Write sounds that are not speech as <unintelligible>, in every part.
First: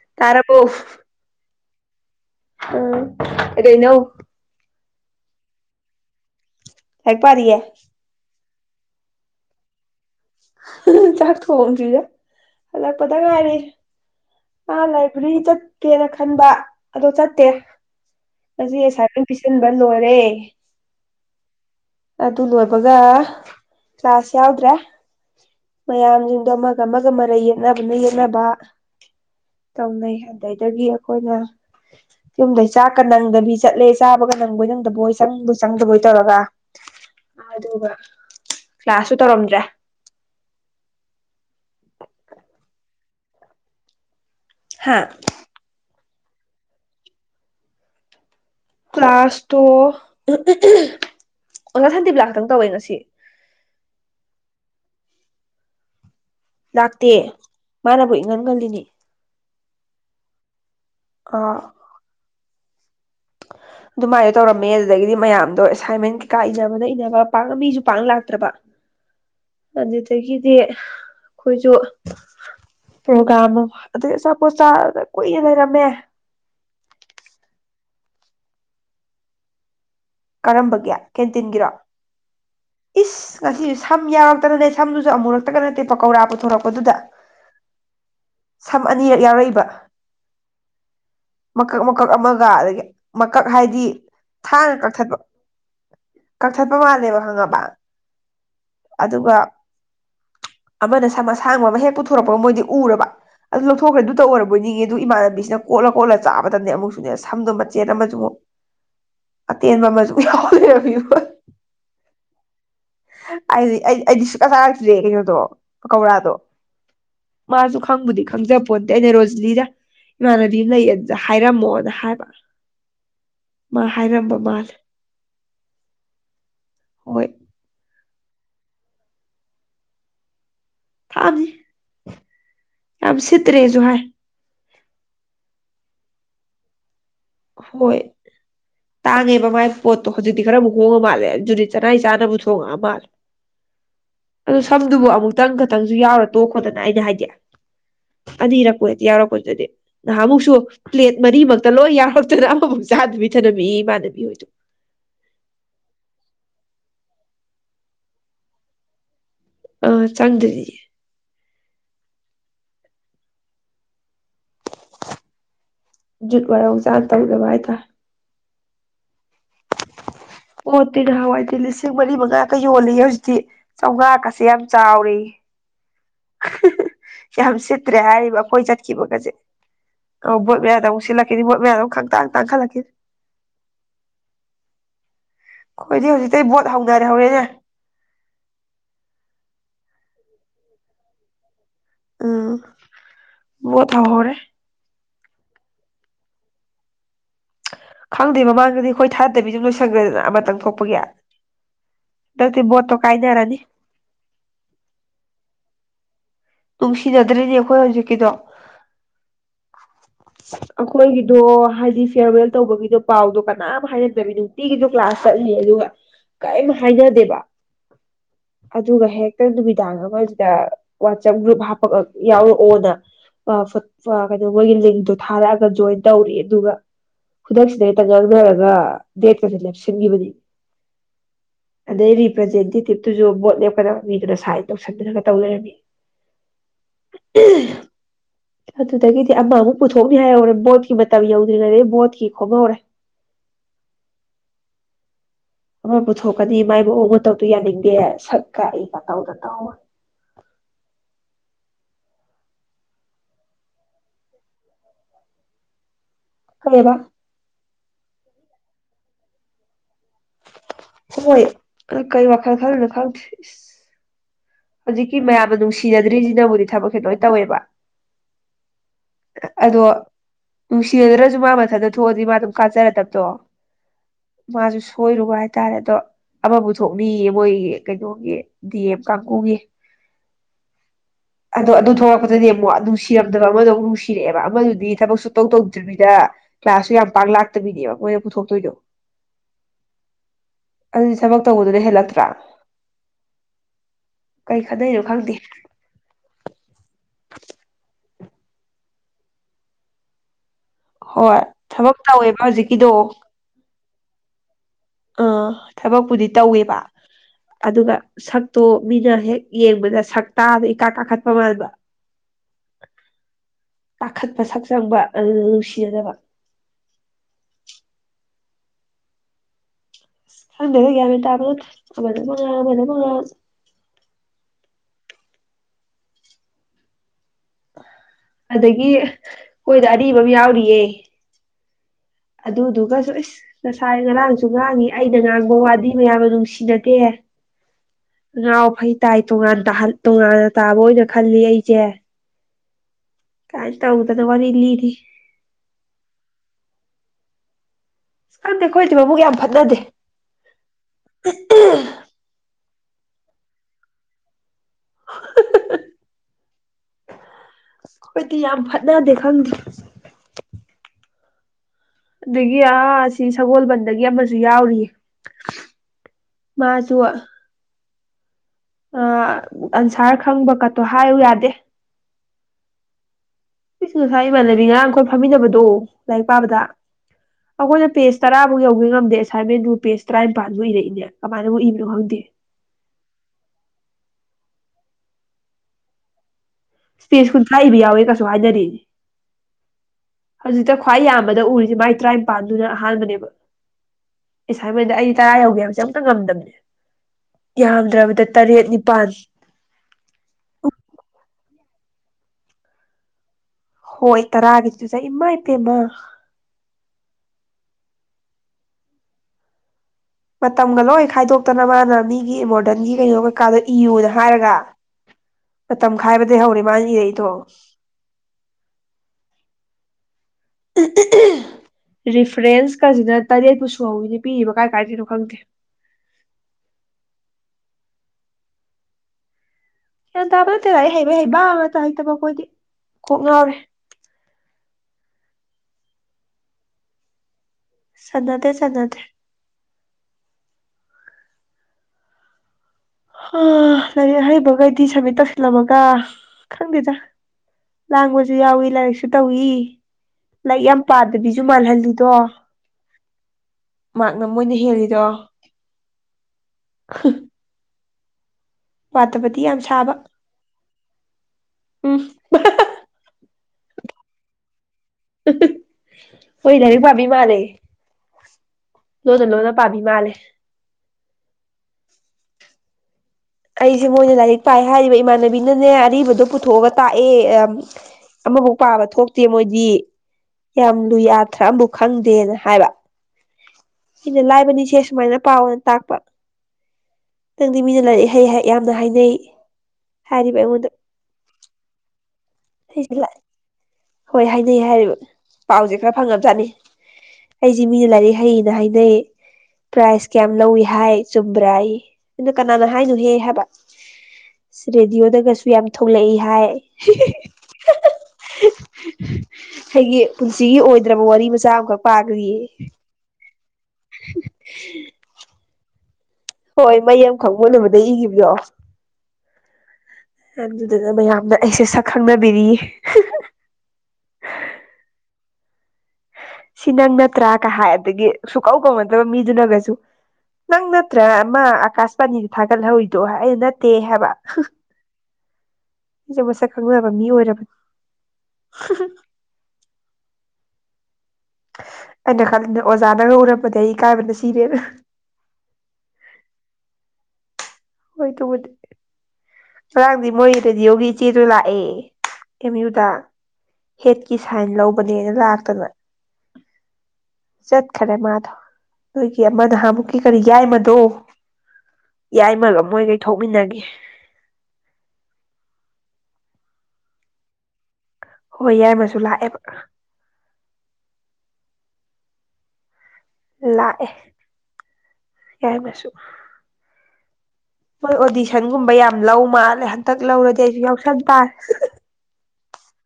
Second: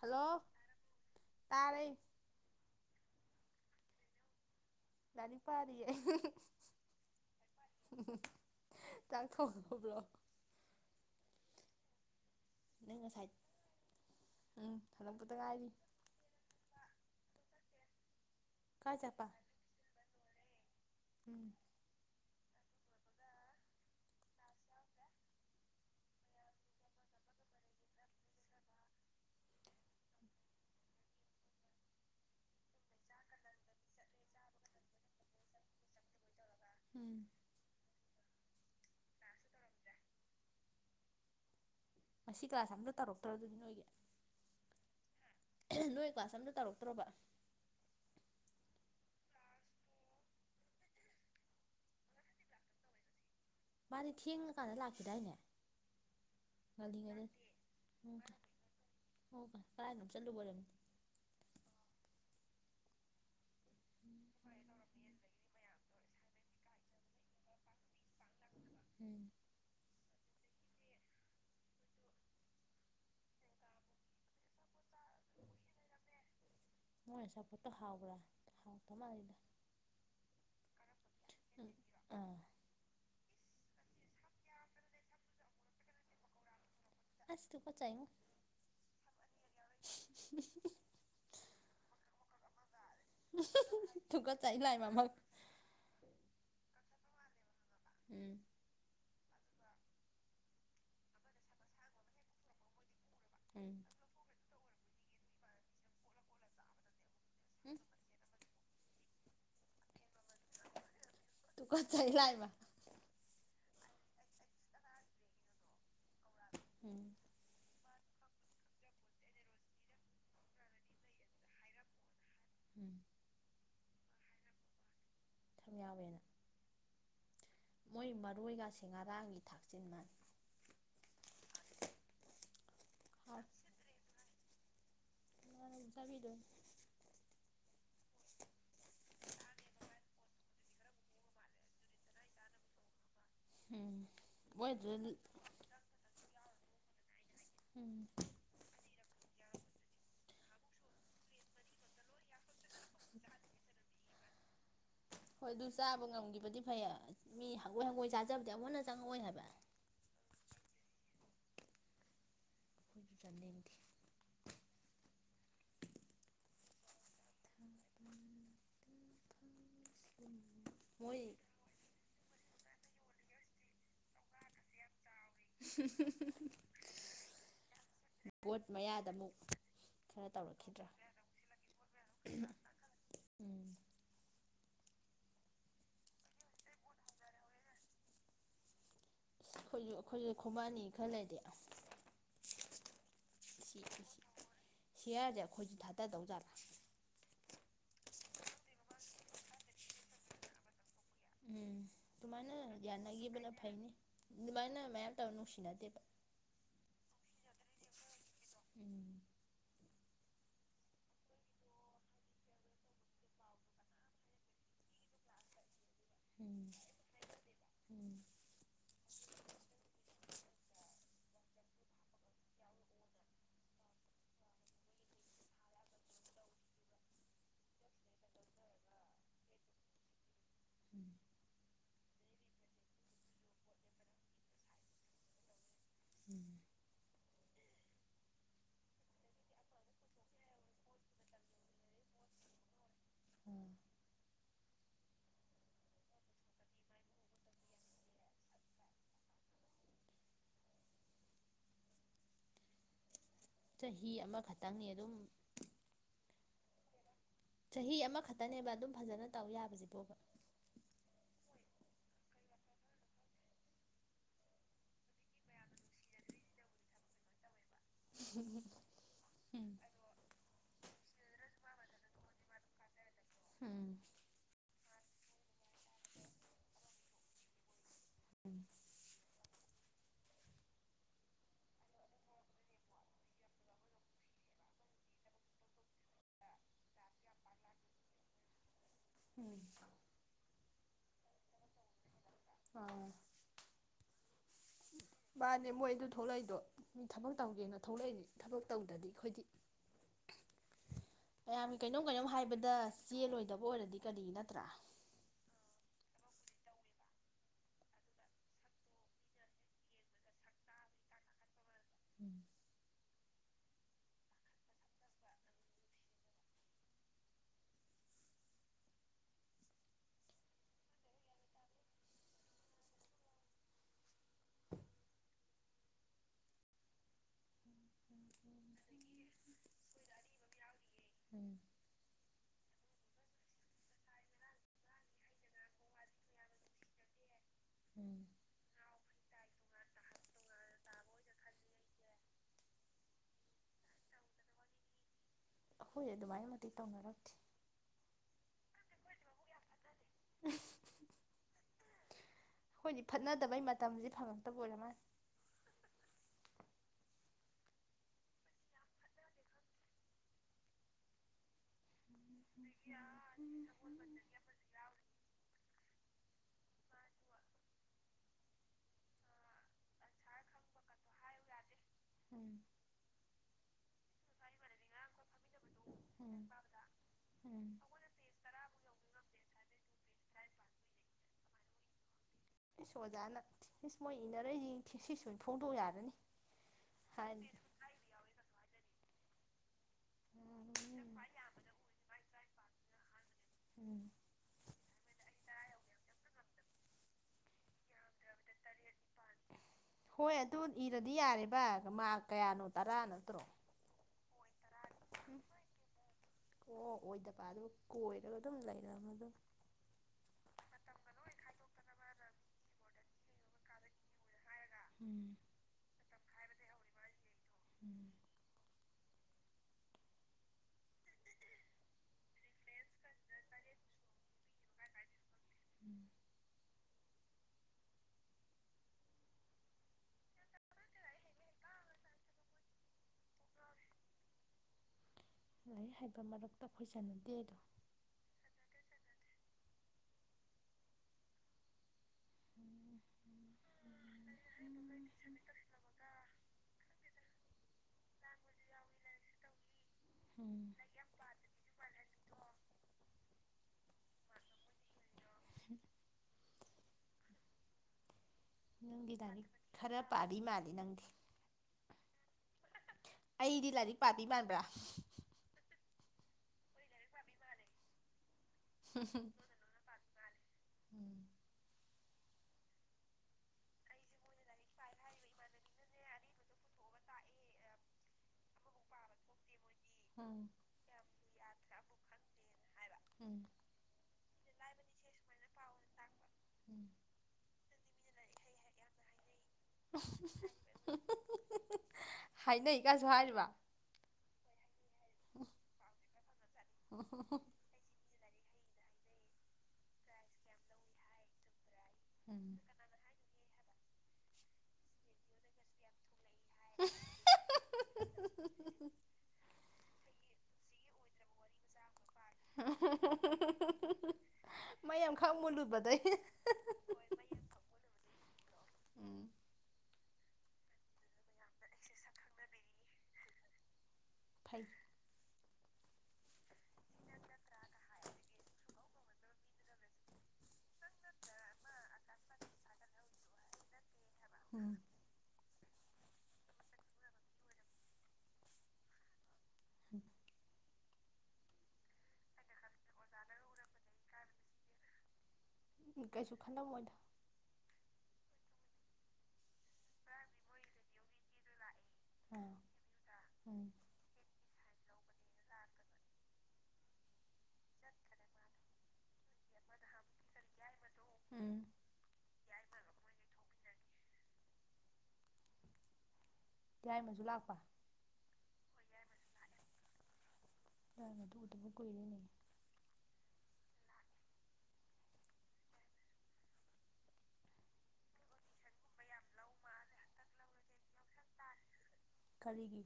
Hello ꯇꯥꯔꯕꯣ ꯇꯥꯔꯦ ꯎꯝ ꯑꯗꯨꯗꯩꯅꯣ ꯇꯅꯤ ꯄꯔꯦ ꯍꯒ ꯄꯔꯤꯌꯦ ꯇꯥꯛꯊꯣꯛꯗꯕ꯭ꯔꯣ ꯆꯥꯛ ꯊ ꯀꯟ ꯆꯖ ꯅꯪ ꯍꯜꯂꯛꯄꯗ ꯉꯁꯥꯏ ꯉꯥꯏꯔꯤ ꯃꯥ ꯎꯝ ꯂꯥꯏꯕꯦꯔꯤ ꯍꯜꯂꯛꯄꯗ ꯉꯥꯏꯔꯤ ꯆꯠꯀꯦꯅ ꯈꯟꯕ ꯑꯗꯣ ꯆꯠꯇꯦ ꯉꯁꯤ ꯀꯥꯏ ꯆꯠꯄ ꯑꯦꯁꯥꯏꯟꯃꯦꯟ ꯄꯤꯁꯤꯟꯕ ꯂꯣꯏꯔꯦ ꯎꯝ ꯑ ꯑꯗꯨ ꯂꯋꯥ ꯀꯒ ꯀ꯭ꯂ ꯀ꯭ꯂꯥꯁꯥꯁ ꯌꯥꯎꯗ꯭ꯔꯥ ꯃꯌꯥꯝꯁꯤꯡꯗꯣ ꯑꯃꯒ ꯑꯃꯒ ꯃꯔꯩ ꯌꯦꯠꯅꯕꯅ ꯌꯦꯠꯅꯕ ꯇꯧꯅꯩ ꯑꯗꯗꯒꯤ ꯑꯩꯈꯣꯏꯅ ꯌꯨꯝꯗꯩ ꯆꯥꯛꯀ ꯅꯪꯗꯕꯤ ꯆꯠꯂꯦ ꯆꯥꯕꯒ ꯅꯪꯕꯣꯏ ꯅꯪꯗꯕꯣꯏ ꯆꯪꯕꯣꯏ ꯆꯪꯗꯕꯣꯏ ꯇꯧꯔꯒ ꯎꯝ ꯑꯗꯕ ꯀ꯭ꯂꯥꯁ ꯁꯨ ꯇꯨꯔꯃꯗ꯭ꯔꯦ꯫ ꯉꯁꯤ ꯀ꯭ꯂꯥꯁ ꯑꯃꯇꯥ ꯇ꯭ꯔꯛꯠꯔꯣ ꯑꯗꯨꯗꯤ꯫ ꯍꯥꯥ ꯅꯣꯏ ꯀ꯭ꯂꯥꯁ ꯑꯃꯇꯥ ꯇ꯭ꯔꯛꯠꯔꯥ ꯕꯥ꯫ ꯀ꯭ꯂꯥꯁ ꯗꯣ ꯑꯣꯖꯥ ꯁꯥꯟꯇꯤꯕꯥꯂꯥ ꯈꯇꯥ ꯇ꯭ꯕꯦ ꯉꯁꯤ꯫ ꯃꯥꯗꯤ ꯊꯦꯡꯉꯀꯥꯟꯗ ꯂꯥꯛꯈꯤꯗꯥꯏꯅꯦ ꯂꯥꯀꯇꯦ ꯉꯜꯂꯤꯉꯩꯗ ꯃꯥꯅꯥ ꯕꯨ ꯑꯦꯉ꯭ꯒꯜ ꯉꯜꯂꯦ ꯅꯦ꯫ ꯀ ꯆꯂꯨꯣ ꯑꯦ. ꯑꯦ ꯑꯗꯨꯃꯥꯏꯅ ꯇꯧꯔꯝꯃꯦ ꯑꯗꯨꯗꯒꯤꯗꯤ ꯃꯌꯥꯝꯗꯣ ꯑꯦꯁꯥꯏꯟꯃꯦꯟ ꯀꯩꯀꯥ ꯏꯅꯕꯗ ꯏꯅꯕ ꯄꯥꯡ ꯃꯤꯁꯨ ꯄꯥꯡ ꯂꯥꯛꯇ꯭ꯔꯕ ꯎꯝ ꯑꯗꯨꯗꯥꯒꯤ ꯗꯤ ꯑꯩꯈꯣꯏꯁꯨ ꯄ꯭ꯔꯣꯒꯥ꯭ꯔꯥꯝ ꯑꯃ ꯑꯗꯒꯤ ꯑꯆꯥꯄꯣꯠ ꯆꯗ ꯀꯨꯏꯅ ꯂꯩꯔꯝꯃꯦ ꯃꯣꯏ ꯁꯄꯣꯠꯇꯣ ꯍꯥꯎꯕ꯭ꯔ ꯍꯥꯎ ꯇꯃ ꯑꯗꯨꯗ ꯀꯔꯃꯕꯥꯒꯤ ꯀꯦꯟꯇꯤꯟ ꯒꯤꯔꯣ ꯑꯥ ꯑꯦꯁ꯭ꯍ ꯉꯁꯤ ꯑꯦꯁ ꯁꯝ ꯌꯥꯎꯛꯇꯅ ꯅꯦ ꯁꯝꯗꯨꯁꯨ ꯑꯃꯨꯨꯔꯛꯇꯒ ꯅꯠꯇꯦ ꯄꯀꯧꯔꯥ ꯄꯨꯊꯣꯔꯛꯄ ꯑꯗꯨꯗꯥ ꯑꯁ ꯇꯨꯀꯠꯆꯩꯉꯣ ꯑꯦꯁꯃꯝ ꯑꯅꯤꯔꯛ ꯌꯋꯔꯀꯦꯕꯥ ꯃꯀꯛ ꯃꯀꯛ ꯑꯥꯃꯥ꯫ ꯗꯒꯦ ꯃꯀꯛ ꯍꯥꯏ ꯗꯤ ꯇꯨꯀꯠꯆꯩ ꯊꯥꯡ ꯅꯥ ꯂꯥꯏ ꯀꯛ꯫ ꯃꯃꯥꯡ ꯀꯛꯊꯠꯄ ꯀꯛꯊꯠ ꯃꯃꯜꯅꯦꯦꯕ ꯍꯪꯉꯕ ꯎꯝ ꯑꯗꯨꯒꯥ ꯑꯥꯃꯥ ꯅꯥ ꯁ꯭ꯝ ꯑꯁꯥꯡꯕꯥ ꯍꯦꯛ ꯄꯨꯊꯣꯛꯔꯀꯄꯒꯥ ꯗ ꯃꯣꯏ ꯗ ꯎꯔꯥꯕꯥ꯫ ꯑꯗꯨ ꯎꯝ ꯂꯧꯊꯣꯛꯈ꯭ꯔꯦ ꯑꯗꯨ ꯇꯧꯎꯔꯕ ꯑꯣꯏꯅꯤꯡꯉꯦ ꯑꯗꯨ ꯏꯃꯥꯟꯅꯕꯤꯁꯤꯅ ꯀꯣꯂ ꯀꯣꯠꯂ ꯆꯥꯕꯗꯅꯦ ꯑꯃꯨꯛ ꯑꯗꯨꯅ ꯁꯝꯗꯣ ꯎꯝ ꯃꯆꯦꯠ ꯑꯃꯁꯨ ꯑꯃꯨꯛ ꯇꯦꯟꯕ ꯑꯃꯁꯁꯨ ꯎꯌꯥꯎꯜ ꯂꯩꯔꯕꯤꯌꯨ ꯇꯨꯀꯠꯆꯩ ꯂꯥꯏꯃ ꯑꯩꯗꯤ ꯑꯩ ꯑꯩꯗꯤ ꯁꯨꯛꯀ ꯆꯥꯔꯛꯇ꯭ꯔꯦ ꯀꯩꯅꯣꯗꯣ ꯀꯧꯔꯥꯗꯣ ꯎꯝ ꯁꯨ ꯈꯪꯕꯨꯗꯤ ꯈꯪꯖꯕ ꯄꯣꯠꯇꯦ ꯑꯩꯅ ꯔꯣꯖꯂꯤꯗ ꯏꯃꯅꯕꯤꯅ ꯂꯩꯌꯦ ꯑꯗꯨꯗ ꯍꯥꯏꯔꯝꯃꯣꯅ ꯍꯥꯏꯕ ꯎꯝ ꯃꯥ ꯍꯥꯏꯔꯝꯕ ꯃꯥꯂꯦ ꯁꯝ ꯌꯥꯎꯋꯦꯅ ꯍꯣꯏ ꯃꯣꯏ ꯃꯔꯣꯏꯒꯁꯤꯦ ꯉꯔꯥꯡꯒꯤ ꯊꯥꯛꯆꯤꯟ ꯃꯥꯟꯅꯤ ꯊꯥꯕꯅꯤ ꯌꯥꯝ ꯁꯤꯠꯇ꯭ꯔꯦꯁꯨ ꯍꯥꯏ ꯑ ꯆꯕꯤꯗ ꯍꯣꯏ ꯇꯥꯡꯉꯦꯕ ꯃꯥꯏ ꯄꯣꯠꯇꯣ ꯍꯧꯖꯤꯛꯇꯤ ꯈꯔ ꯑꯃꯨꯛ ꯍꯣꯡꯉ ꯃꯥꯜꯂꯦ ꯖꯨꯔꯤꯠ ꯆꯅꯥꯏ ꯆꯥꯅꯕꯕꯨ ꯊꯣꯡꯉꯛꯑ ꯃꯥꯜꯂꯦ ꯎꯝ ꯑ ꯃꯣꯏ ꯁꯝꯗꯨꯕꯨ ꯑꯗꯨꯗ ꯑꯃꯨꯛꯇꯪ ꯈꯛꯇꯪꯁꯨ ꯌꯥꯎꯔ ꯇꯣꯛ ꯈꯣꯗꯅ ꯑꯩꯅ ꯍꯥꯏꯖꯦ ꯎꯝ ꯑꯗꯤ ꯏꯔꯛꯄꯣꯣꯏ ꯌꯥꯎꯔꯀꯣ ꯑꯗꯨ ꯅꯍꯥꯃꯨꯛꯁꯨ ꯄ꯭ꯂꯦꯠ ꯃꯔꯤꯃꯛꯇ ꯂꯣꯏ ꯌꯥ ꯐꯖꯅ ꯑꯃꯃꯝ ꯆꯥꯗꯨꯕꯤ ꯊꯔꯝꯃꯤ ꯏꯃꯥꯟꯅꯕꯤ ꯍꯣꯏꯗꯨ ꯍꯣꯏ ꯑꯗꯨ ꯆꯥꯕ ꯉꯝꯈꯤꯕꯗꯤ ꯐꯩꯌꯦ ꯃꯤ ꯍꯪꯒꯣꯏ ꯍꯪꯒꯣꯏ ꯆꯥꯖꯕꯗꯤ ꯑꯃꯨꯛ ꯍꯟꯅ ꯆꯪꯉꯛꯑꯣꯏ ꯍꯥꯏꯕ ꯑ ꯆꯥꯟꯗꯔꯤ ꯆꯗꯤ ꯖꯨꯠ ꯋꯥꯔꯧ ꯆꯥꯡ ꯇꯧꯗꯕ ꯍꯥꯏꯇꯥꯔꯦ ꯑꯣ ꯇꯤꯔ ꯃꯣꯏ ꯍꯋꯥꯥꯏꯗꯤ ꯂꯤꯁꯤꯡ ꯃꯔꯤ ꯃꯒ ꯀ ꯌꯣꯜꯂꯤ ꯍꯧꯖꯤꯛꯇꯤ ꯆꯝꯃꯉꯥꯀꯁꯦ ꯌꯥꯝ ꯆꯥꯎꯔꯤ ꯌꯥꯝ ꯁꯤꯠꯇ꯭ꯔꯦ ꯍꯥꯏꯔꯤꯕ ꯑꯩꯈꯣꯏ ꯕꯣꯠ ꯃꯌꯥꯗ ꯆꯠꯈꯤꯕꯒꯁꯦ ꯑꯃꯨꯛ ꯑ ꯈꯔ ꯕꯣꯠ ꯃꯌꯥꯗ ꯇꯧꯔꯛꯈꯤꯗ꯭ꯔꯥ ꯑꯃꯨꯛ ꯁꯤꯠꯂꯛꯈꯤꯅꯤ ꯕꯣꯠ ꯃꯌꯥꯗ ꯑꯃꯨꯛ ꯈꯪ ꯇꯥꯡ ꯇꯥꯡꯈꯠꯂꯛꯈꯤ ꯎꯝ ꯑꯩꯈꯣꯏꯗꯤ ꯍꯧꯖꯤꯛꯇꯇꯩ ꯕꯣꯠ ꯍꯧꯅꯔꯦ ꯍꯧꯔꯦꯅꯦ ꯑꯩꯈꯣꯏꯁꯨ ꯑꯩꯈꯣꯏꯁꯨ ꯈꯣꯡꯝꯕꯥꯟꯅꯤ ꯈꯔ ꯂꯩꯗꯤ ꯁꯤ ꯎꯝ ꯁꯤ ꯊꯥꯎ ꯍꯔꯦ ꯁꯤꯌꯥꯔꯁꯦ ꯑꯩꯈꯣꯏꯁꯨꯦ ꯊꯥꯗꯗꯧꯖꯥꯠꯂꯥ ꯈꯪꯗꯦ ꯃꯃꯥꯡꯗꯗꯤ ꯑꯩꯈꯣꯏ ꯊꯥꯗꯕꯤꯁꯨꯨꯝ ꯂꯣꯏꯁꯟꯈ꯭ꯔꯦꯗꯅ ꯑꯃꯇꯪ ꯊꯣꯛꯄꯒꯤ ꯎꯝ ꯑꯗꯨꯃꯥꯏꯅ ꯍꯟꯗꯛꯇꯤ ꯕꯣꯠꯇꯣ ꯌꯥꯅꯈꯤꯕꯅ ꯀꯥꯏꯅꯔꯅꯤ ꯐꯩꯅꯤ ꯑꯗꯨꯃꯥꯏꯅ ꯃꯌꯥꯝ ꯇꯧ ꯅꯨꯡꯁꯤꯅꯗꯦꯕ ꯨꯡꯁꯤꯖꯗ꯭ꯔꯗꯤ ꯑꯩꯈꯣꯏ ꯍꯧꯖꯤꯛꯀꯤꯗꯣ ꯎꯝ ꯑꯩꯈꯣꯏꯒꯤꯗꯣ ꯍꯥꯏꯗꯤ ꯐꯤꯌꯥꯔꯋꯦꯜ ꯇꯧꯕꯒꯤꯗꯣ ꯄꯥꯎꯗꯣ ꯀꯅꯥꯝ ꯍꯥꯏꯔꯝꯗꯕꯤ ꯅꯨꯡꯇꯤꯒꯤꯁꯨ ꯀ꯭ꯂꯥꯁ ꯆꯠꯅꯤ ꯑꯗꯨꯒ ꯎꯝ ꯀꯔꯤꯝ ꯍꯥꯏꯅꯗꯦꯕ ꯎꯝ ꯑꯗꯨꯒ ꯍꯦꯛꯇ ꯅꯨꯃꯤꯗꯥꯡꯒ ꯋꯥ ꯒ꯭ꯔꯨꯞ ꯍꯥꯄ ꯌꯥꯎꯔꯛꯑꯣꯅ ꯀꯩꯅꯣ ꯃꯣꯏꯒꯤ ꯂꯤꯡꯇꯣ ꯊꯥꯔꯛꯑꯒ ꯖꯣꯏꯟ ꯇꯧꯔꯤ ꯑꯗꯨꯒ ꯈꯨꯗꯛꯁꯤꯗꯩꯗ ꯉꯥꯡꯅꯔꯒ ꯗꯦꯠꯀꯁ ꯂꯦꯞꯁꯤꯟꯈꯤꯕꯅꯤ ꯑꯗꯩ ꯔꯤꯄ꯭ꯔꯖꯦꯟꯇꯦꯇꯤꯞꯇꯨꯁꯨ ꯣꯠ ꯂꯦꯞꯀꯗꯕ ꯃꯤꯗꯨꯅ ꯁꯥꯏꯟ ꯇꯧꯁꯟꯔꯒ ꯇꯧꯅꯔꯝꯃꯤ ꯎꯝ ꯎꯝ ꯑꯗꯨꯗꯒꯤꯗꯤ ꯑꯃ ꯑꯃꯨꯛ ꯄꯨꯊꯣꯛꯅꯤ ꯍꯥꯏꯍꯧꯔꯦ ꯕꯣꯠꯀꯤ ꯃꯇꯝ ꯌꯧꯗ꯭ꯔꯤꯉꯩꯗꯩ ꯕꯣꯠꯀꯤ ꯈꯣꯝꯍꯧꯔꯦ ꯎꯝ ꯑꯃ ꯄꯨꯊꯣꯛꯀꯗꯤ ꯃꯥꯏꯕꯨꯕ ꯇꯧꯗꯣ ꯌꯥꯅꯤꯡꯗꯦ ꯁꯛꯀ ꯑꯩꯒ ꯇꯧꯗ ꯇꯧ ꯆꯍꯤ ꯑꯃꯈꯛꯇꯪꯅꯤ ꯑꯗꯨꯝ ꯀꯔꯦꯕ ꯆꯍꯤ ꯑꯃꯈꯛꯇꯅꯦꯕ ꯑꯗꯨꯝ ꯐꯖꯅ ꯇꯧ ꯌꯥꯕꯁꯤꯕꯣꯕ ꯍꯣꯏ ꯑ ꯀꯩ ꯋꯥꯈꯜ ꯈꯜꯅꯣ ꯈꯪ ꯍꯧꯖꯤꯛꯀꯤ ꯃꯌꯥꯝꯅ ꯅꯨꯡꯁꯤꯅꯗ꯭ꯔꯤꯁꯤꯅꯕꯨꯗꯤ ꯊꯕꯛꯁꯦ ꯂꯣꯏ ꯇꯧꯋꯦꯕ ꯎꯝ ꯑꯗꯣ ꯅꯨꯡꯁꯤꯅꯗ꯭ꯔꯁꯨ ꯃꯥ ꯃꯊꯛꯇ ꯊꯣꯛꯂꯑꯗꯤ ꯃꯥ ꯑꯗꯨꯝ ꯀꯥꯆꯔꯗꯕ ꯇꯣ ꯎꯝ ꯃꯥꯁꯨ ꯁꯣꯏꯔꯨꯕ ꯍꯥꯏꯇꯥꯔꯦ ꯑꯗꯣ ꯑꯃꯕꯨ ꯊꯣꯛꯅꯤꯌꯦ ꯃꯣꯏ ꯌꯒꯤꯦ ꯎꯝ ꯗꯤ ꯄ ꯑꯗꯣ ꯑꯗꯨ ꯊꯣꯛꯂꯛꯄꯗꯗꯤ ꯑꯃꯨꯛ ꯅꯨꯡꯁꯤꯔꯝꯗꯕ ꯑꯃꯗ ꯑꯃꯨꯛ ꯅꯨꯡꯁꯤꯔꯛꯑꯦꯕ ꯑꯃꯗꯨꯗꯤ ꯊꯕꯛ ꯁꯨ ꯇꯧ ꯇꯧꯗ꯭ꯕꯤꯗ ꯀ꯭ꯂꯥꯁꯁꯨ ꯌꯥꯝ ꯄꯥꯛ ꯂꯥꯛꯇꯕꯤꯅꯦꯕ ꯃꯣꯏꯅ ꯄꯨꯊꯣꯛꯇꯣꯏꯗꯣ ꯎꯝ ꯑꯗꯨꯗꯤ ꯊꯕꯛ ꯇꯧꯕꯗꯨꯗ ꯍꯦꯜꯂꯛꯇ꯭ꯔꯥ ꯑ ꯀꯩ ꯈꯟꯅꯩꯅꯣ ꯈꯪꯗꯦ ꯃꯥꯅꯦ ꯃꯣꯏꯗ ꯊꯣꯛꯂꯛꯏꯗꯣ ꯊꯕꯛ ꯇꯧꯒꯦꯅ ꯊꯣꯛꯂ ꯗꯤ ꯊꯕꯛ ꯇꯧꯗꯗꯤ ꯑꯩꯈꯣꯏꯗꯤ ꯍꯣꯏ ꯃꯌꯥꯝꯒꯤ ꯊꯕꯛ ꯀꯩꯅꯣꯝ ꯀꯩꯅꯣꯝ ꯇꯧꯋꯦꯕ ꯍꯥꯏꯕꯗ ꯍꯧꯖꯤꯛꯀꯤꯗꯣ ꯆꯦꯜꯂꯣꯏꯗꯕ ꯑꯣꯏꯔꯗꯤ ꯀꯗꯤ ꯅꯠꯇ꯭ꯔꯥ ꯑꯥ ꯊꯕꯛꯄꯨꯗꯤ ꯇꯧꯋꯦꯕ ꯑꯗꯨꯒ ꯁꯛꯇꯣ ꯃꯤꯅ ꯍꯦꯛ ꯌꯦꯡꯕꯗ ꯁꯛ ꯇꯥꯗ ꯏꯀꯥ ꯀꯥꯈꯠꯄ ꯃꯥꯟꯕ ꯎꯝ ꯀꯥꯈꯠꯄ ꯁꯛ ꯆꯪꯕ ꯑꯗꯨ ꯅꯨꯡꯁꯤꯔꯗꯕ ꯊꯗꯒ ꯃꯤꯇ ꯑꯃꯅ ꯃꯉ ꯑꯃꯅ ꯃꯉ ꯑꯗꯒꯤ ꯑꯩꯣꯏꯗ ꯑꯔꯤꯕꯝ ꯌꯥꯎꯔꯤꯌꯦ ꯎꯝ ꯑꯗꯨꯗꯨꯒꯁꯨ ꯏꯁꯁ ꯉꯁꯥꯏ ꯉꯔꯥꯡꯁꯨ ꯉꯥꯡꯏꯤ ꯑꯩꯅ ꯉꯥꯡꯕ ꯋꯥꯗꯤ ꯃꯌꯥꯝꯅ ꯅꯨꯡꯁꯤꯅꯗꯦ ꯎꯝ ꯉꯑꯣ ꯐꯥꯏ ꯇꯥꯏ ꯇꯣꯉꯥꯟ ꯇ ꯇꯣꯉꯥꯟꯅ ꯇꯥꯕ ꯑꯣꯏꯅ ꯈꯜꯂꯤ ꯑꯩꯁꯦ ꯀꯖ ꯇ ꯎꯗꯗ ꯋꯥꯔꯤ ꯅꯗꯤ ꯑꯩꯈꯣꯏ ꯑꯗꯨꯃꯥꯏꯅ ꯃꯇꯤꯛ ꯇꯧꯅꯔꯛꯇꯦ ꯈꯪꯗꯦ ꯑꯩꯈꯣꯏꯗꯤ ꯃꯕꯨꯛ ꯌꯥꯝ ꯐꯠꯅꯗꯦ <unintelligible> ꯍꯈꯣꯏꯗꯤ ꯐꯠꯅꯗꯕꯩ ꯃꯇꯝꯁꯦ ꯐꯪꯉꯛꯇꯕ ꯑꯣꯏꯔ ꯃꯥꯜꯂꯦ ꯑꯩꯈꯣꯏꯗꯤ ꯌꯥꯝ ꯐꯠꯅꯗꯦ ꯈꯪꯗꯦ ꯑꯗꯒꯤ ꯎꯝ ꯑꯥ ꯁꯤ ꯁꯒꯣꯜꯕꯟꯗꯒꯤ ꯑꯃꯁꯨ ꯌꯥꯎꯔꯤꯌꯦ ꯃꯥꯁꯨ ꯑ ꯑꯟꯁꯥꯔ ꯈꯪꯕ ꯀꯛꯇꯣ ꯍꯥꯏꯌꯎ ꯌꯥꯗꯦ ꯎꯝ ꯏꯁ ꯉꯁꯥꯏ ꯏꯃꯥꯟꯅꯕꯤ ꯉꯔꯥꯡ ꯑꯩꯈꯣꯢ ꯐꯝꯃꯤꯟꯅꯕꯗꯣ ꯂꯥꯏꯔꯤꯛ ꯄꯥꯕꯗ ꯎꯝ ꯎꯝ ꯑꯩꯈꯣꯏꯅ ꯄꯦꯖ ꯇꯔꯥꯃꯨꯛ ꯌꯧꯒꯦ ꯉꯝꯗꯦ ꯑꯦꯁꯥꯏꯟꯃꯦꯟꯗꯨ ꯄꯦꯖ ꯇꯔꯥꯅꯤꯄꯥꯜꯗꯨ ꯏꯔꯛꯏꯅꯦ ꯀꯃꯥꯏꯅ ꯑꯃꯨꯛ ꯏꯕꯅꯣ ꯈꯪꯗꯦ ꯏꯅꯔꯛꯏꯖꯤ ꯊꯤꯁꯤꯁ ꯑꯣꯢ ꯐꯣꯡꯗꯣꯛ ꯌꯥꯔꯦ ꯄꯦꯖ ꯀꯨꯟꯊ꯭ꯔꯥ ꯏꯕ ꯌꯥꯎꯋꯦ ꯀꯩꯁꯨ ꯍꯥꯏꯅꯔꯤꯅꯦ ꯎꯝ ꯍꯧꯖꯤꯛꯇ ꯈ꯭ꯋꯥꯏ ꯌꯥꯝꯕꯗ ꯎꯔꯤꯁꯦ ꯃꯥꯏ ꯇꯔꯥꯅꯤꯄꯥꯥꯟꯗꯨꯅ ꯑꯍꯥꯟꯕꯅꯦꯕ ꯎꯝ ꯑꯦꯁꯥꯏꯃꯦꯟꯗ ꯑꯩ ꯇꯔꯥ ꯌꯧꯗꯦ ꯍꯥꯢꯕ ꯒꯦꯁꯦ ꯑꯝꯇ ꯉꯝꯗꯝꯅꯦ ꯍꯣꯏ ꯑꯗꯨ ꯏꯔꯗꯤ ꯌꯥꯔꯦ ꯕ ꯃꯥ ꯀꯌꯥꯅꯣ ꯇꯔꯥ ꯅꯠꯇ꯭ꯔꯣ ꯍꯣꯏ ꯇꯔꯥꯒꯤ ꯑꯗꯨꯁꯥꯏ ꯏꯃꯥꯏ ꯏꯇꯦꯃ ꯑꯣ ꯑꯣꯏꯗꯕ ꯑꯗꯨ ꯀꯣꯏꯔꯒ ꯑꯗꯨꯝ ꯂꯩꯔꯕ ꯑꯗꯨꯝ ꯃꯇꯝꯒ ꯂꯣꯏ ꯈꯥꯏꯗꯣꯛꯇꯅ ꯃꯥꯅ ꯃꯤꯒꯤ ꯃꯣꯗꯔꯟꯒꯤ ꯀꯩꯅꯣꯒ ꯀꯩꯀꯥꯗꯣ ꯏꯌꯨꯅ ꯍꯥꯏꯔꯒ ꯎꯝ ꯃꯇꯝ ꯈꯥꯏꯕ ꯍꯧꯔꯦ ꯃꯥ ꯏꯔꯩꯗꯣ ꯎꯝ ꯔꯤꯐ꯭ꯔꯦꯟꯁꯀꯁꯤꯅ ꯇꯔꯦꯠꯄꯨ ꯁꯨꯍꯧꯋꯤꯅꯦ ꯄꯤꯔꯤꯕ ꯀꯥꯏ ꯀꯥꯏꯗꯅꯣ ꯈꯪꯗꯦ ꯎꯝ ꯍꯒꯌꯥꯟ ꯇꯥꯕ ꯅꯠꯇꯦꯗ ꯂꯥꯏꯔꯤꯛ ꯍꯩꯕ ꯍꯩꯕ ꯉꯥꯛꯇ ꯍꯩꯇꯕ ꯑꯩꯈꯣꯏꯗꯤ ꯀꯣꯛ ꯉꯥꯎꯔꯦ ꯂꯩ ꯍꯥꯏꯕ ꯃꯔꯛꯇ ꯑꯩꯈꯣꯏ ꯆꯥꯟꯅꯗꯦ ꯑꯗꯣ ꯆꯅꯗꯦ ꯆꯅꯗꯦ ꯎꯝ ꯑ ꯂꯥꯏꯔꯤꯛ ꯑꯍꯩꯕꯒꯩ ꯗꯤ ꯁꯝꯃꯤꯠ ꯇꯧꯁꯜꯂꯝꯃꯒ ꯈꯪꯗꯦꯗ ꯂꯥꯡꯕꯁꯨ ꯌꯥꯎꯏꯤ ꯂꯥꯏꯔꯤꯛꯁꯨ ꯇꯧꯏ ꯎꯝ ꯂꯥꯏꯔꯤꯛ ꯌꯥꯝ ꯄꯥꯗꯕꯤꯁꯨ ꯃꯥꯜꯍꯜꯂꯤꯗꯣ ꯃꯥꯛꯅ ꯃꯣꯏꯅ ꯍꯦꯜꯂꯤꯗꯣ <unintelligible> ꯄꯥꯗꯕꯗꯤ ꯅꯪꯒꯤꯗꯤ ꯌꯥꯝ ꯁꯥꯕ ꯈꯔ ꯄꯥꯔꯤ ꯃꯥꯜꯂꯤ ꯅꯪꯗꯤ ꯎꯝ ꯑꯩꯗꯤ ꯂꯥꯏꯔꯤꯛ ꯄꯥꯕꯤ ꯃꯥꯟꯕ꯭ꯔꯥ ꯍꯣꯢ ꯂꯥꯢꯔꯤꯛ ꯄꯥꯕꯤ ꯃꯥꯜꯂꯦ ꯂꯣꯟꯅ ꯂꯣꯟꯅ ꯄꯥꯝꯕꯤ ꯃꯥꯜꯂꯦ ꯎꯝ ꯑꯩꯁꯦ ꯃꯣꯏꯅ ꯂꯥꯏꯔꯤꯛ ꯄꯥꯏ ꯍꯥꯏꯔꯤꯕ ꯏꯃꯥꯟꯅꯕꯤꯅꯅꯦ ꯑꯔꯤꯕꯗꯣ ꯄꯨꯊꯣꯛꯑꯒ ꯇꯥꯛꯑꯦ ꯑꯃꯐꯥꯎ ꯄꯥꯕ ꯊꯣꯛꯇꯦ ꯃꯣꯏꯗꯤ ꯎꯝ ꯌꯥꯝ ꯂꯨ ꯌꯥꯊ꯭ꯔꯥ ꯑꯃꯕꯨ ꯈꯪꯗꯦꯅ ꯍꯥꯏꯕ ꯎꯝ ꯑꯩꯅ ꯂꯥꯏꯕꯅꯤꯁꯦ ꯁꯨꯃꯥꯏꯅ ꯄꯥꯎꯅ ꯇꯥꯛꯄ ꯎꯝ ꯅꯪꯗꯤ ꯃꯤꯅ ꯂꯥꯏꯔꯛ ꯍꯩ ꯌꯥꯝꯅ ꯍꯥꯏꯅꯩ ꯍꯥꯏꯔꯤꯕ ꯑꯩꯉꯣꯟꯗ ꯁꯤꯁ ꯍꯥꯏꯅꯩꯒꯁꯨ ꯂꯥꯛꯑꯦ ꯍꯥꯏꯔꯤꯕ ꯍꯣꯏ ꯍꯥꯏꯅꯩ ꯍꯥꯏꯔꯤꯕ ꯄꯥꯎꯁꯦ ꯈꯔ ꯐꯪꯉ ꯆꯥꯅꯤ ꯑꯩꯁꯤ ꯃꯤꯅ ꯂꯥꯏꯔꯤꯛ ꯍꯩꯅꯤ ꯍꯥꯏꯅꯩ ꯄ꯭ꯔꯥꯏꯖ ꯀꯌꯥꯝ ꯂꯧꯏ ꯍꯥꯏ ꯆꯨꯝꯕ꯭ꯔꯥ ꯑꯩ ꯑꯅꯣ ꯎꯝ ꯀꯅꯥꯅ ꯍꯥꯏꯅꯨꯍꯦ ꯍꯥꯏꯕ ꯔꯦꯗꯤꯑꯣꯗꯒꯁꯨ ꯌꯥꯝ ꯊꯣꯛꯂꯛꯏ ꯍꯥꯏꯥꯏ ꯑꯩꯒꯤ ꯄꯨꯟꯁꯤꯒꯤ ꯑꯣꯏꯗ꯭ꯔꯕ ꯋꯥꯔꯤ ꯃꯆꯥ ꯑꯃꯈꯛ ꯄꯥꯒꯂꯤꯌꯦ ꯃꯥꯏ ꯌꯥꯝ ꯈꯥꯡꯃꯣꯜꯂꯨ ꯕꯥꯏ ꯍꯣꯏ ꯃꯌꯥꯝ ꯈꯪ ꯃꯨꯨꯅꯕꯗ ꯏꯈꯤꯕꯗꯣ ꯎꯝ ꯑꯗꯨꯗꯨꯅ ꯃꯌꯥꯝꯅ ꯑꯩꯁꯦ ꯁꯛ ꯈꯪꯅꯕꯤꯔꯤꯌꯦ ꯐ ꯁꯤ ꯅꯪ ꯅꯠꯇ꯭ꯔꯥꯒ ꯍꯥꯏꯥꯏ ꯑꯗꯒꯤ ꯁꯨꯀꯧ ꯀꯧꯅꯗꯕ ꯃꯤꯗꯨꯅꯒꯁꯨ ꯅꯪ ꯅꯠꯇ꯭ꯔꯥ ꯑꯃ ꯑꯀꯥꯁꯕꯥꯅꯤꯗꯨ ꯊꯥꯒꯠꯍꯧꯋꯔꯤꯗꯣ ꯑꯩ ꯅꯠꯇꯦ ꯍꯥꯏꯕ ꯎꯝ ꯑꯩꯁꯦ ꯃꯁꯛ ꯈꯪꯅꯕ ꯃꯤ ꯑꯣꯏꯔꯕꯅꯤ ꯎꯝ ꯑꯩꯅ ꯈꯜꯂꯗ ꯑꯣꯖꯥꯅꯒ ꯎꯔꯄꯗꯤ ꯑꯩ ꯏ ꯀꯥꯏꯕꯅ ꯁꯤꯔꯦꯅ ꯀꯩꯁꯨ ꯈꯟꯗꯧ ꯃꯣꯏꯗ ꯍꯣꯏ ꯇꯕꯨꯗꯤ ꯆꯔꯥꯡꯗꯤ ꯃꯣꯏꯒꯤꯗꯗꯤ ꯌꯒꯤ ꯏꯆꯦꯁꯨ ꯂꯥꯛꯑꯦ ꯑꯦꯝ ꯑꯥ ꯌꯨꯗ ꯎꯝ ꯍꯦꯠꯀꯤ ꯁꯥꯏꯟ ꯂꯧꯕ ꯍꯣꯅꯦꯅ ꯂꯥꯛꯇꯅ ꯆꯠꯈꯔꯦ ꯃꯥꯗꯣ ꯦ ꯑꯃ ꯅꯍꯥꯟꯃꯨꯛꯀꯤ ꯀꯔꯤ ꯌꯥꯏꯃꯗꯣ ꯎꯝ ꯌꯥꯏꯃꯒ ꯃꯣꯏꯒꯩ ꯊꯣꯛꯃꯤꯟꯅꯒꯦ ꯌꯥꯥꯏꯃꯁꯨ ꯂꯥꯛꯄ ꯍꯣꯏ ꯌꯥꯏꯃꯁꯨ ꯂꯥꯛꯑꯦꯕ ꯇ ꯇꯕ ꯀꯗꯤꯅꯤ ꯂꯥꯛꯑꯦ ꯌꯥꯏꯃꯁꯨ ꯃꯣꯏ ꯑꯣꯗꯤꯁꯟ ꯁꯤꯒꯨꯝꯕ ꯌꯥꯝ ꯂꯧ ꯃꯥꯜꯂꯦ ꯍꯟꯇꯛ ꯂꯧꯔꯗꯤ ꯑꯩꯁꯨ ꯌꯥꯎꯁꯟ ꯇꯥꯏ ꯈꯔꯤꯒꯤ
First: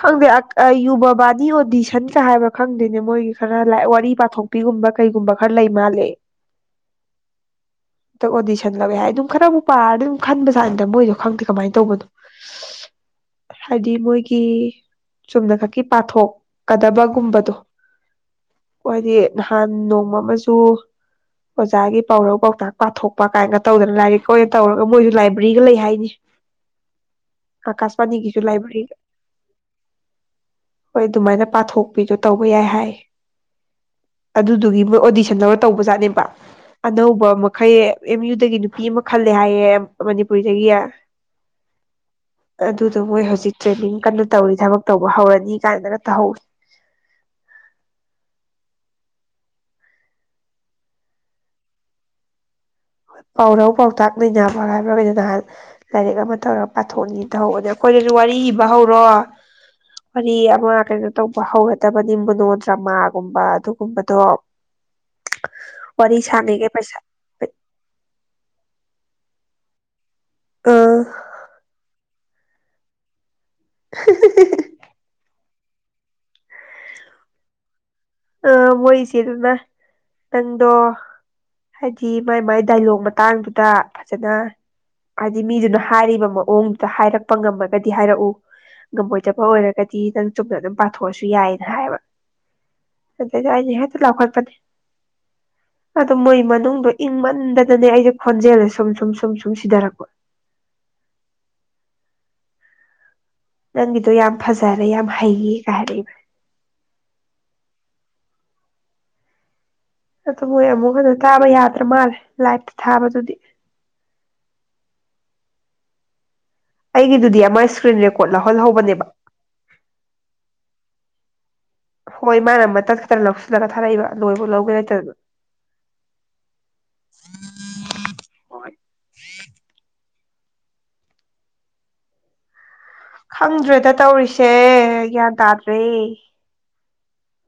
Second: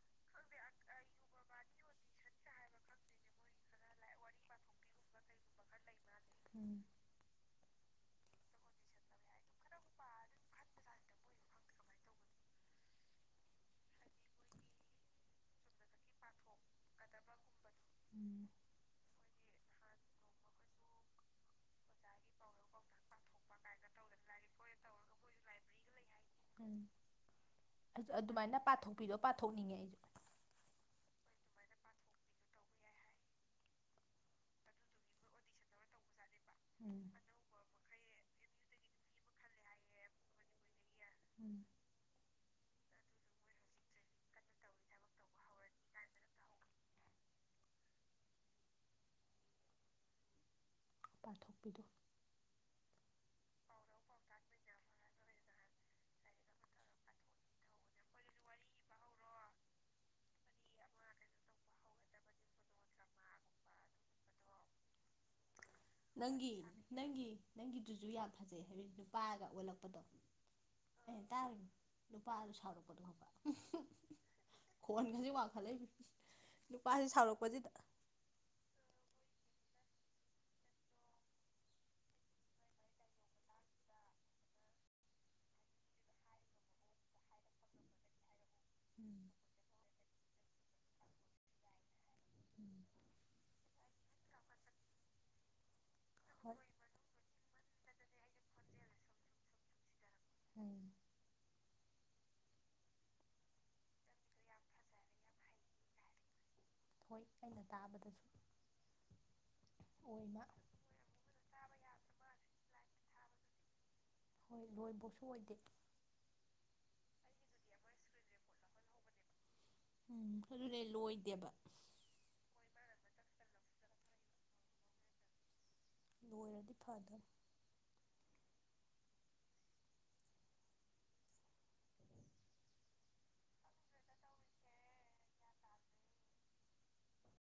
ꯈꯪꯗꯦ ꯌꯨꯕꯥꯕꯥꯅꯤ ꯑꯣꯗꯤꯁꯟꯒ ꯍꯥꯏꯕꯥ ꯈꯪꯗꯣꯏꯅꯦ ꯃꯣꯏꯒꯤ ꯈꯔ ꯂ ꯋꯥꯔꯤ ꯄꯥꯊꯣꯛꯄꯤꯒꯨꯝꯕ ꯀꯩꯒꯨꯝꯕ ꯈꯔ ꯂꯩ ꯃꯥꯜꯂꯦ ꯎꯝ ꯍꯟꯗꯛ ꯑꯣꯗꯤꯁꯟ ꯂꯧꯦ ꯍꯥꯏ ꯑꯗꯨꯝ ꯈꯔꯕꯨꯨꯛ ꯄꯥꯔꯗꯤ ꯑꯗꯨꯝ ꯈꯟꯕꯁꯥꯅꯤꯗ ꯃꯣꯏꯁꯨ ꯈꯪꯗꯦ ꯀꯃꯥꯏꯅ ꯇꯧꯕꯅꯣ ꯍꯥꯏꯗꯤ ꯃꯣꯏꯒꯤ ꯆꯨꯝꯅ ꯈ ꯀꯤ ꯄꯥꯊꯣꯛꯀꯗꯕꯒꯨꯝꯕꯗꯣ ꯎꯝ ꯍꯥꯏꯗꯤ ꯅꯍꯥꯟ ꯅꯣꯡꯃ ꯑꯃꯁꯨ ꯑꯣꯖꯥꯒꯤ ꯄꯥꯎꯔꯧ ꯄꯥꯎꯇꯥꯛ ꯄꯥꯊꯣꯛꯄ ꯀꯥꯏꯒ ꯇꯧꯗꯅ ꯂꯥꯏꯔꯤꯛ ꯑꯣꯏꯅ ꯇꯧꯔꯒ ꯃꯣꯏꯁꯨ ꯂꯥꯏꯕ꯭ꯔꯦꯔꯤꯒ ꯂꯩ ꯍꯥꯏꯅꯤ ꯑꯀꯥꯁꯐꯥꯥꯅꯤꯒꯤ ꯁꯨꯃꯥꯏꯅ ꯄꯥꯊꯣꯛꯄꯤꯔꯣ ꯄꯥꯊꯣꯛꯅꯤꯡꯉꯦ ꯑꯩꯁꯨ ꯍꯣꯏ ꯑꯗꯨꯃꯥꯏꯅ ꯄꯥꯊꯣꯛꯄꯤꯗꯣ ꯇꯧꯕ ꯌꯥꯏ ꯍꯥꯏ ꯑꯗꯨꯗꯨꯒꯤ ꯃꯣꯏ ꯑꯣꯗꯤꯁꯟ ꯂꯧꯔꯒ ꯇꯧꯕꯖꯥꯠꯅꯦꯕ ꯎꯝ ꯑꯅꯧꯕ ꯃꯈꯩ ꯑꯦꯝ ꯌꯨ <unintelligible> ꯅꯨꯄꯤ ꯑꯃ ꯈꯜꯂꯦ ꯍꯥꯏꯌꯦ ꯃꯅꯤꯄꯨꯔꯤꯗꯒꯤ <inaudible> ꯑꯗꯨ ꯑꯗꯨ ꯃꯣꯏ ꯍꯧꯖꯤꯛ ꯇ꯭ꯔꯦꯅꯤꯡ ꯀꯟꯅ ꯇꯧꯔꯤ ꯊꯕꯛ ꯇꯧꯕ ꯍꯧꯔꯅꯤ ꯀꯥꯏꯅꯒ ꯇꯧꯍꯧꯋꯤ ꯄꯥꯊꯣꯛꯄꯤꯗꯣ ꯄꯥꯎꯔꯧ ꯄꯥꯎꯇꯥꯛ ꯅꯩꯅꯕ ꯍꯥꯏꯕ꯭ꯔꯥꯒꯗꯣ ꯅꯍꯥꯟ ꯂꯥꯏꯔꯤꯛ ꯑꯃ ꯇꯧꯔꯒ ꯄꯥꯊꯣꯛꯅꯤ ꯇꯍꯧꯕꯅꯦ ꯑꯩꯈꯣꯏꯗꯁꯨ ꯋꯥꯔꯤ ꯏꯕ ꯍꯧꯔꯣ ꯋꯥꯔꯤ ꯑꯃ ꯀꯩꯅꯣ ꯇꯧꯕ ꯍꯧꯒꯗꯕꯅꯤ ꯃꯣꯅꯣ ꯗ꯭ꯔꯃꯥꯒꯨꯝꯕ ꯑꯗꯨꯒꯨꯝꯕꯗꯣ ꯋꯥꯔꯤ ꯅꯪꯒꯤ ꯁꯥꯡꯉꯤꯈꯩ ꯄꯩꯁꯥ ꯅꯪꯒꯤ ꯅꯪꯒꯤ ꯑꯗꯨꯨꯁꯨ ꯌꯥꯝ ꯐꯖꯩ ꯍꯥꯏꯗꯤ ꯅꯨꯄꯥꯒ ꯑꯣꯜꯂꯛꯄꯗꯣ ꯑ ꯍ ꯇꯔꯒ ꯂꯨꯄꯥ ꯑꯗꯨ ꯁꯥꯎꯔꯛꯄꯗꯣ ꯈꯣꯟ ꯈꯖꯤꯛ ꯋꯥꯡ ꯅꯨꯄꯥꯁꯤ ꯁꯥꯎꯔꯛꯄꯁꯤꯗ ꯑ ꯃꯣꯏꯆꯦꯗꯨꯅ ꯅꯪꯗꯣ ꯍꯥꯏꯗꯤ ꯃꯥꯏ ꯃꯥꯏ ꯗꯥꯏꯂꯣꯛ ꯃꯇꯥꯡꯗꯨꯗ ꯐꯖꯅ ꯍꯥꯏꯗꯤ ꯃꯤꯗꯨꯅ ꯍꯥꯏꯔꯤꯕ ꯃꯑꯣꯡꯗꯨꯗ ꯍꯥꯏꯔꯛꯄ ꯉꯝꯃꯒꯗꯤ ꯍꯥꯏꯔꯛꯎ ꯎꯝ ꯉꯝꯃꯣꯏꯗꯕ ꯑꯣꯏꯔꯒꯗꯤ ꯅꯪ ꯆꯨꯝꯅ ꯑꯗꯨꯝ ꯄꯥꯊꯣꯛꯑꯁꯨ ꯌꯥꯏꯌꯦꯅ ꯍꯥꯏꯕ ꯎꯝ ꯑ ꯑꯗꯤ ꯍꯦꯛꯇ ꯂꯥꯎꯈꯠꯄꯅꯤ ꯑꯗꯨ ꯃꯣꯏ ꯍꯣꯏ ꯃꯅꯨꯡꯗꯣ ꯏꯪꯃꯟꯗ ꯑꯗꯨꯅꯦ ꯑꯩꯁꯦ ꯈꯣꯟꯖꯦꯜꯁꯦ ꯁꯨꯝ ꯁꯨꯝ ꯁꯨꯝ ꯁꯨꯝ ꯁꯤꯊꯔꯛꯄ ꯎꯝ ꯅꯪꯒꯤꯗꯣ ꯌꯥꯝ ꯐꯖꯔꯦ ꯌꯥꯝ ꯍꯩꯌꯦ ꯀꯥꯏ ꯍꯥꯏꯔꯛꯏꯕ ꯍꯣꯏ ꯑꯩꯅ ꯇꯥꯕꯗꯁꯨ ꯑꯣꯏꯃ ꯑꯗꯨ ꯃꯣꯏ ꯑꯃꯨꯛ ꯍꯟꯅ ꯇꯥꯕ ꯌꯥꯗ꯭ꯔ ꯃꯥꯜꯂꯦ ꯂꯥꯏꯞꯇ ꯊꯥꯕꯗꯨꯗꯤ ꯍꯣꯏ ꯂꯣꯏꯕꯧꯁꯨ ꯑꯣꯏꯗꯦ ꯑꯩꯒꯤꯗꯨꯗꯤ ꯑꯃ ꯏꯁꯀ꯭ꯔꯤꯟ ꯔꯦꯀꯣꯔꯠ ꯂꯧꯍꯜꯍꯧꯕꯅꯦꯕ ꯎꯝ ꯑꯗꯨꯅꯦ ꯂꯣꯏꯗꯦꯕ ꯍꯣꯏ ꯃꯥꯅ ꯃꯇꯠ ꯈꯔ ꯂꯧꯁꯤꯜꯂꯒ ꯊꯥꯔꯛꯏꯕ ꯂꯣꯏꯕ ꯂꯧꯒꯦ ꯂꯩꯇꯗꯅ ꯂꯣꯏꯔꯗꯤ ꯐꯥꯗꯝ ꯈꯪꯗ꯭ꯔꯦꯗ ꯇꯧꯔꯤꯁꯦ ꯒ꯭ꯌꯥꯟ ꯇꯥꯗ꯭ꯔꯦ